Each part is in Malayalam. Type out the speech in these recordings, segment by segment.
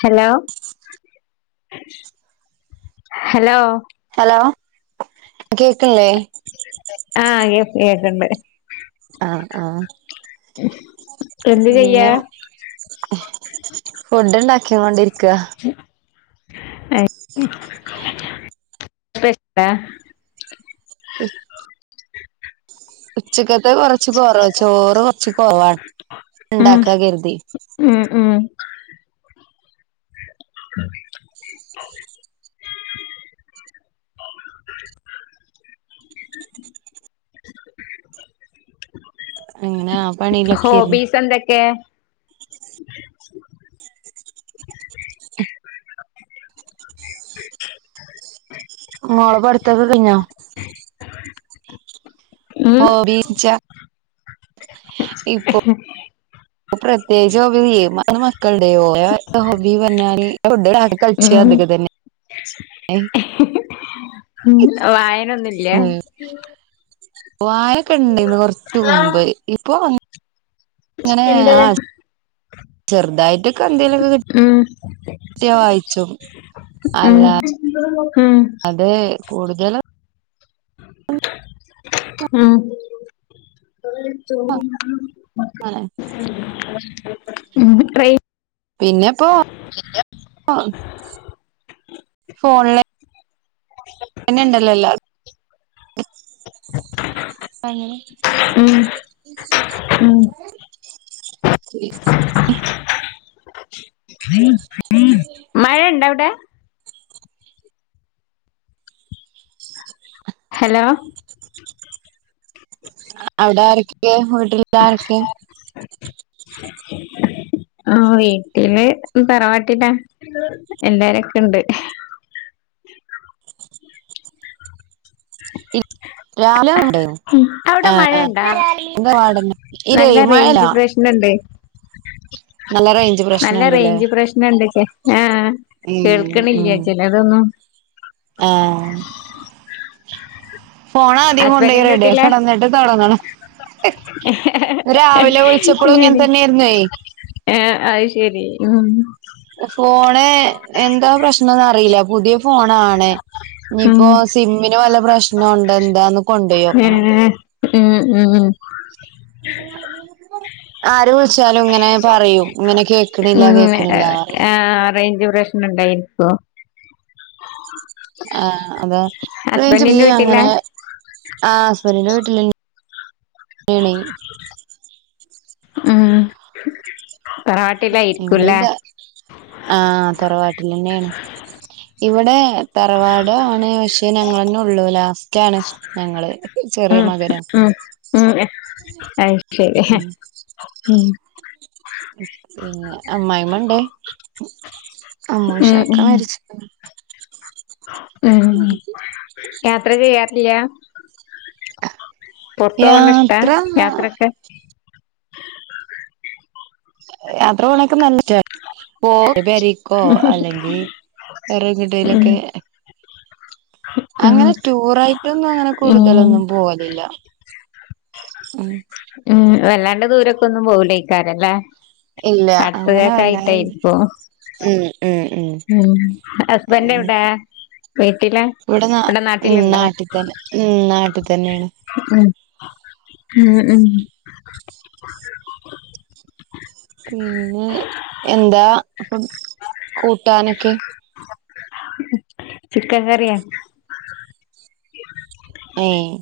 ഹലോ ഹലോ ഹലോ കേക്കണില്ലേ ആ കേക്കണ്ട് ആ ആ ഉ പിന്നെ ഫുഡ്ണ്ടാക്കിയ കൊണ്ടിരിക്കുക [unintelligible] ഉച്ചക കൊറച്ച് കൊറവ ചോറ് കൊറച്ച് കൊറവാണ് ഉം ഉണ്ടാക്കാ കരുതി ഉം ഉം [unintelligible] [inaudible] [unintelligible] [inaudible] എങ്ങനെ ഹോബീസ് എന്തൊക്കെ [inaudible] [inaudible] മോൾടെ പടുത്തൊക്കെ കഴിഞ്ഞോ ഉം ഓ ബച്ച [unintelligible] പ്രസ് പ്രത്യേകിച്ച് ഹോബി മക്കളുടെയോ ഹോബി പറഞ്ഞാല് ഫുഡ് ഇണ്ടാക്കി കളിച്ച ഉം ഇതൊക്കെ തന്നെ ഉം വായനൊന്നും ഇല്ലേ വായൊക്കെ ഉണ്ട് ഇന്ന് കൊറച്ച മുമ്പ് ഇപ്പൊ അങ എന്റെ ചെറുതായിട്ടൊക്കെ എന്തേലക്കെ കിട്ട ഉം കിട്ടിയ വായിച്ചും ഉം അല്ല ഉം അതെ കൂടുതലും ഉം അങ്ങനെ [unintelligible] ഉം ട്രെ പിന്നെ ഇപ്പോ ഫോണിലെ പിന്നെ ഇണ്ടല്ലോ എല്ലാം അങ്ങനെ ഉം ഉം മഴ ഉണ്ടാ അവിടെ ഹലോ അവിടെ ആർക്കെ വീട്ടിലുള്ളവർ ആരൊക്കെ ആ വീട്ടില് തറവാട്ടിലാ എല്ലാരൊക്കെ ഇണ്ട് രാവിലെ അവിടെ ആഹ് മഴണ്ടാ ആഹ് ഇതോ [unintelligible] ഇത നല്ല റേഞ്ച് മഴലാ [unintelligible] പ്രശ്നണ്ട് നല്ല പ്രശ്നംണ്ട്ല്ലേ റേഞ്ച്‌ പ്രശ്നം ഇണ്ട്ചെ ആഹ് ഉം കേൾക്കണില്ലേ ചിലതൊന്നും അഹ് ഫോൺ ആദ്യം കൊണ്ടോയി റെഡിയാകണം ന്നിട്ട് തുടങ്ങണം രാവിലെ വിളിച്ചപ്പോഴും ഇങ്ങനെ തന്നെയായിരുന്നേ [unintelligible] എ അയ് ശരി ഉം ഫോണ് എന്താ പ്രശ്നം അറിയില്ല പുതിയ ഫോണാണ് ഉം ഇനിപ്പോ സിമ്മിന് വല്ല പ്രശ്നോടെന്താ എന്താന്ന് കൊണ്ടുപോയി നോക്കണം ഏഹ് ഉം ഉം ആര് വിളിച്ചാലും ഇങ്ങനെ പറയും ഇങ്ങനെ കേക്കിണില്ല ഉം കേക്കിണില്ലാ ആഹ് റേഞ്ച് പ്രശ്നം ഉണ്ടായിരിക്കോ ആഹ് അതെ ഹസ്ബൻഡിന്റെ [unintelligible] വീട്ടിലാ അങ്ങനെ ആ ഹസ്ബൻറിന്റെ വീട്ടില് [unintelligible] ഉം തറവാട്ടിലായിരിക്കുംല്ലേ [unintelligible] ആഹ് തറവാട്ടിലെനെയേണ് ഇവിടെ തറവാടാണ് പക്ഷേ ഞങ്ങന്നെ ഉള്ളൂ ലാസ്റ്റ് ആണ് ഞങ്ങള് ചെറിയ ആഹ് മകരം ഉം ഉം അത് ശരി ഉം പിന്നെ അമ്മായിമ്മണ്ടേ ഉം അമ്മൂഷാക ഉം മരിച്ചി പോയി ഉം യാത്ര ചെയ്യാറില്ല പൊറത്തു പോകണ ഇഷ്ട്ടാ യാത്ര യാത്രയൊക്കെ യാത്ര പോണ്ക്കെ നല്ല പോ പെരീക്കോ അല്ലെങ്കി ഉം വേറെങ്ങട്ടേലൊക്കെ ഉം അങ്ങനെ റ്റൂറായിട്ടൊന്നും അങ്ങനെ ഉം കൂടുതലൊന്നും പോവലില്ല. ഉം. ഉം വല്ലാണ്ട് ദൂരൊക്കൊന്നും പോവില്ലാക്കാരം ല്ലേ? ഇല്ല അങ്ങനെ വല്ലാതെ ഉം ഉം ഉം. ഉം ഹസ്ബൻന്റ് എവ്ടെ? അങ്ങനെയൊക്കെ വീട്ടില് ഇവിടെ നാ ഇവടെ ഉം നാട്ടില്ണ്ടോ നാട്ടിൽ തന്നെ ഉം നാട്ടിൽ തന്നെയാണ് ഉം. ഉം ഉം. പിന്നെ എന്താ കൂട്ടാനൊക്കെ? ചിക്കൻ ക്കറിയാ. ഏഹ്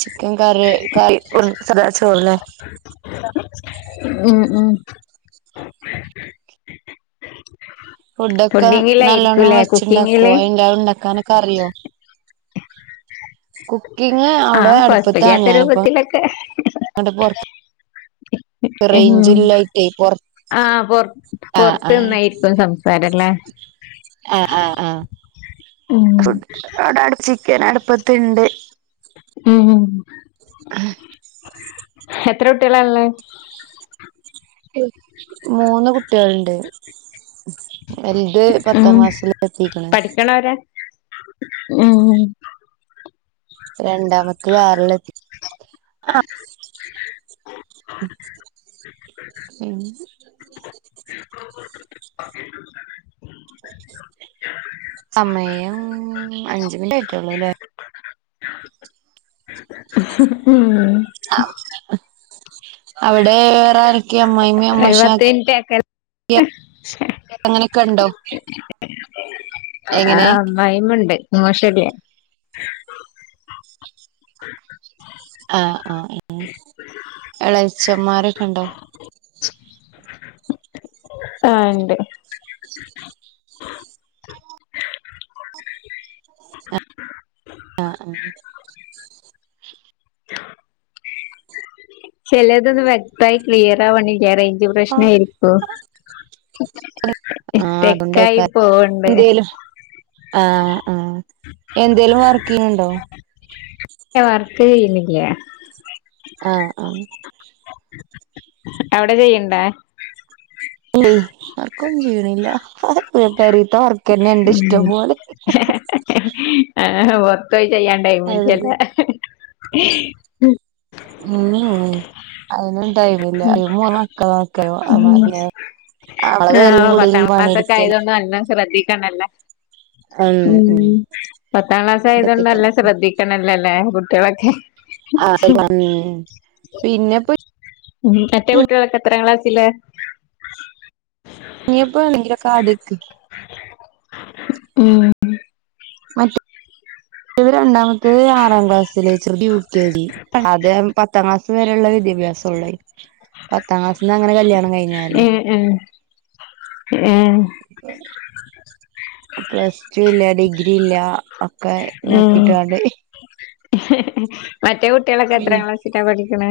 ചിക്കൻ കറി കറി സദാ ചോർലെ? ഉം ഉം. ഫുഡ് ഒക്കെ നല്ലോണ്ണം ഫുഡിങ്ങിലായിരിക്കുംല്ലേ വെച്ച്ണ്ടാക്കോ കുക്കിങ്ങില് എല്ലാതും ഉണ്ടാക്കാനൊക്കെ അറിയോ? കുക്കിങ് അവ്ടെ ആഹ് അട്പ്പത്താണ് കൊഴപ്പില്ലാത്ത ഞാനിപ്പോ രൂപത്തിലൊക്കെ ങ്ങട് പൊർ റെയ്ഞ്ച് ഇല്ലായ്‌റ്റെ പൊർ ആഹ പൊർ പൊർത്ത്ന്നായിരിക്കും സംസാരല്ലേ? ആഹ് ആഹ് ആഹ്. ഉം ഫുഡ് ആടെ അട് ചിക്കന് അട്പ്പത്ത്ണ്ട്. ഏഹ് എത്ര കുട്ട്യാളാ ള്ളേ? മൂന്ന് കുട്ട്യാൾ ണ്ട്. വൽത് പത്താം ഉം ക്ലാസില് എത്തിക്ക്ണ്. പഠിക്കണോരാ ഉം രണ്ടാമത്തെ [unintelligible] ആഹ് [unintelligible] സമയം അഞ്ച മിനിട്ട് ആയിട്ടള്ളൂല്ലേ ഉം [unintelligible] അവിടെ വേറെരക്കെയ അമ്മയിമ്മയും ഒരു പത്ത് അമ്മോശക്കിം മിനിറ്റ് ആക്ക ങ്ങനെയൊക്കെ ഉണ്ടോ എങ്ങനെ അമ്മയിമ്മണ്ട് അമ്മോശൻല്ല ആഹ് ആഹ് എളച്ചന്മാരൊക്കെ ഉണ്ടോ ആഹ് ഇണ്ട് ആഹ് ആഹ് ചെലദോന്നും വെക്തായി ക്ലിയർ അവണില്ല റേഞ്ച് പ്രശ്ന ആഹ് ആയിരിക്കു വോ സ്റ്റക്കായി അതുകൊണ്ടേക്കാരം പോവുണ്ട് എന്തേലും ആഹ് ആഹ് എന്തേലും വർക്ക് ചെയ്യുന്നുണ്ടോ [unintelligible] വർക് ചെയന്നില്ല ആഹ് ആഹ് അവിടെ ചെയ്ണ്ട ഇല്ലേ വർക്കൊന്നും ചെയ്യണില്ല പെരീത്തെ വർക്കന്നെ ഇണ്ട് ഇഷ്ടം പോലെ ആഹ് അ പൊറത്തോയി ചെയ്യാൻ അതെല്ലേ ടൈമില്ലല്ലേ ഉം ഉം അയിനൊന്നും ടൈമില്ല ഇ മൂന്ന് മക്കള നോക്കല [unintelligible] [unintelligible] കുടിം പണിം കായതുകൊണ്ട എല്ലാം ശ്രദ്ധിക്കണല്ലേ ഉം പത്താം ക്ലാസ് അതൊക്കെ ആയതൊണ്ടല്ല തന്നെ ശ്രദ്ധിക്കണല്ലല്ലേ കുട്ടികളൊക്കെ ആ പിന്നെപ്പോ മറ്റേ കുട്ടികളൊക്കെ എത്ര ക്ലാസ് ല ഇപ്പ എക്ക്റ കാതക്ക് മ് മറ്റ ഇത് രണ്ടാമത്തെ ആറാം ക്ലാസ്സിൽ ചെറിയ യൂ കെ ജി അതെ പത്താം ക്ലാസ് വരെയുള്ള വിദ്യാഭ്യാസള്ളു പത്താം ക്ലാസ് അങ്ങനെ കല്യാ ഉം ഉം ഉം പ്ലസ് ടു ഇല്ല ഡിഗ്രി ഇല്ല ഒക്കെ ഉം നോക്കിട്ടാണ്ട് [unintelligible] മറ്റേ കുട്ടികളൊക്കെ എത്ര ക്ലാസ്സില പഠിക്ക ക്ക്ണ്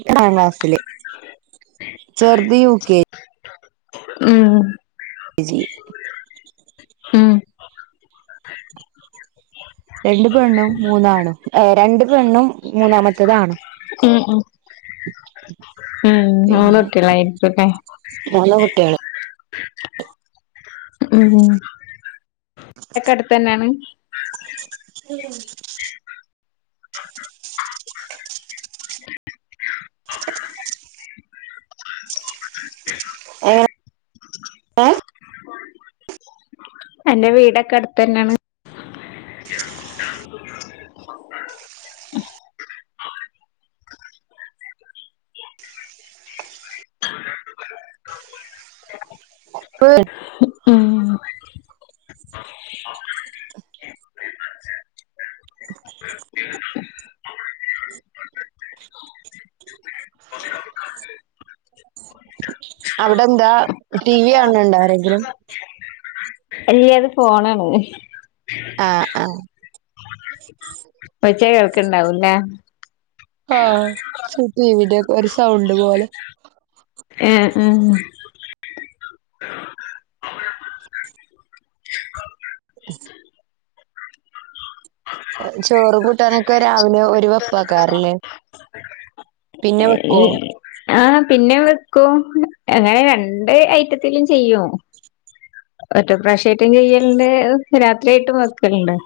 യെട്ടാം ക്ലാസിൽ ചെറുത് യു കെ ഉം ജി ഉം രണ്ട് പെണ്ണും മൂന്നാന്നും ഏ രണ്ട് പെണ്ണും മൂന്നാമത്തേതാണ് ഉം ഉം മൂന്ന് പിന്നെ കുട്ടിയാൽ അയിരികുലെ മൂന്ന് കുട്ടികള് ഉം എക്കെ അടുത്ത് തന്നെയാണ് [unintelligible] [unintelligible] [unintelligible] യെങ്ങനെ ഏ എന്റെ വീടൊക്കെ അടുത്ത തന്നെയാണ് പ് [inaudible] [inaudible] അവിടെ എന്താ ടി വി കണണ്ടോ ആരെങ്കിലും അല്ലിയത് ഫോണാണ് ആ ആ ഒച്ച കേൾക്കണ്ടാവൂല്ലേ ആ സ ടി വി യുടെ ഒരു സൗണ്ട് പോലെ ആ അഹ് ചോറ് കൂട്ടാനൊക്കെ രാവിലെ ഒരു വെപ്പക്കാറല്ലേ ഏ ആഹ് പിന്നെ വെക്കും അങ്ങനെ രണ്ട് ഐറ്റത്തിലും ചെയ്യോ ഒറ്റ പ്രവശ്യായിട്ടും ചെയ്യലുണ്ട് രാത്രിയായിട്ടും വെക്കലുണ്ട്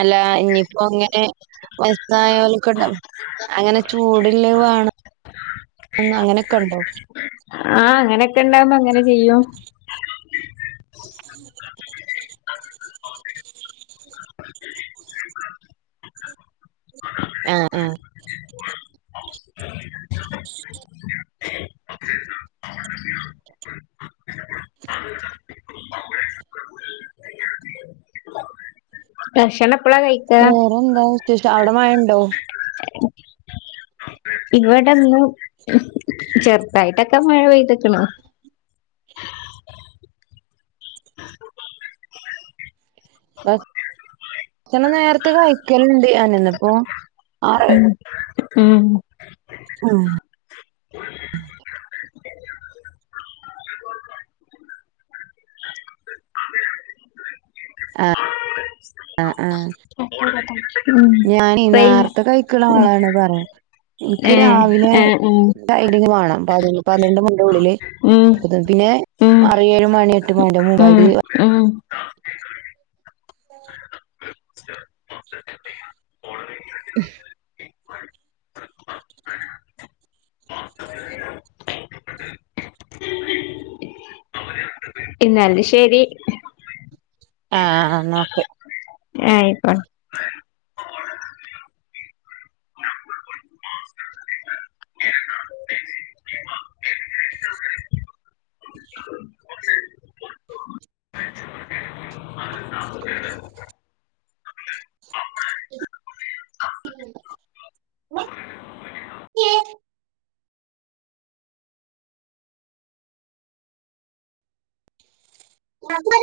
അല്ല ഇനിയിപ്പോ അങ്ങനെ വയസ്സായലക്കെണ്ട അങ്ങനെ ചൂടില്ലത് വാണം അങ്ങനെയൊക്കെണ്ടോ ആ അങ്ങനൊക്കെ ഇണ്ടാവുമ്പോ അങ്ങനെ ചെയ്യും ആ ആ ഭക്ഷണം എപ്പളാ കഴിക്കാ വേറെന്താ വിശേഷം അവിടെ മഴ ഉണ്ടോ ഇവിടെ ഇന്ന് ചെറുതായിട്ടൊക്കെ മഴ പെയ്ത്ക്ക്ണ് ഇത്ര നേരത്തെ കഴിക്കലുണ്ട് ഞാൻ ഇന്ന് ഇപ്പോ ആ ഉം ആ ആ ആ ആ ഉം ഞാനീ റേഞ്ച് നേരത്തെ കഴിക്കുന്ന ആളാണ് പറയാ എനിക്ക് ഏ രാവിലെ ഏ ഉം സൈഡിങ് വേണം പന്ത്രണ്ട് മണി ഉള്ളില് ഉം പിന്നെ ഉം ആറ് ഏഴ് മണി എട്ട് മണിന്റെ ഉം മുമ്പായിട്ട് ഉം ഇന്നാല് ശരി ആ ആ എന്ന ഓക്കെ ആയിക്കോട്ടെ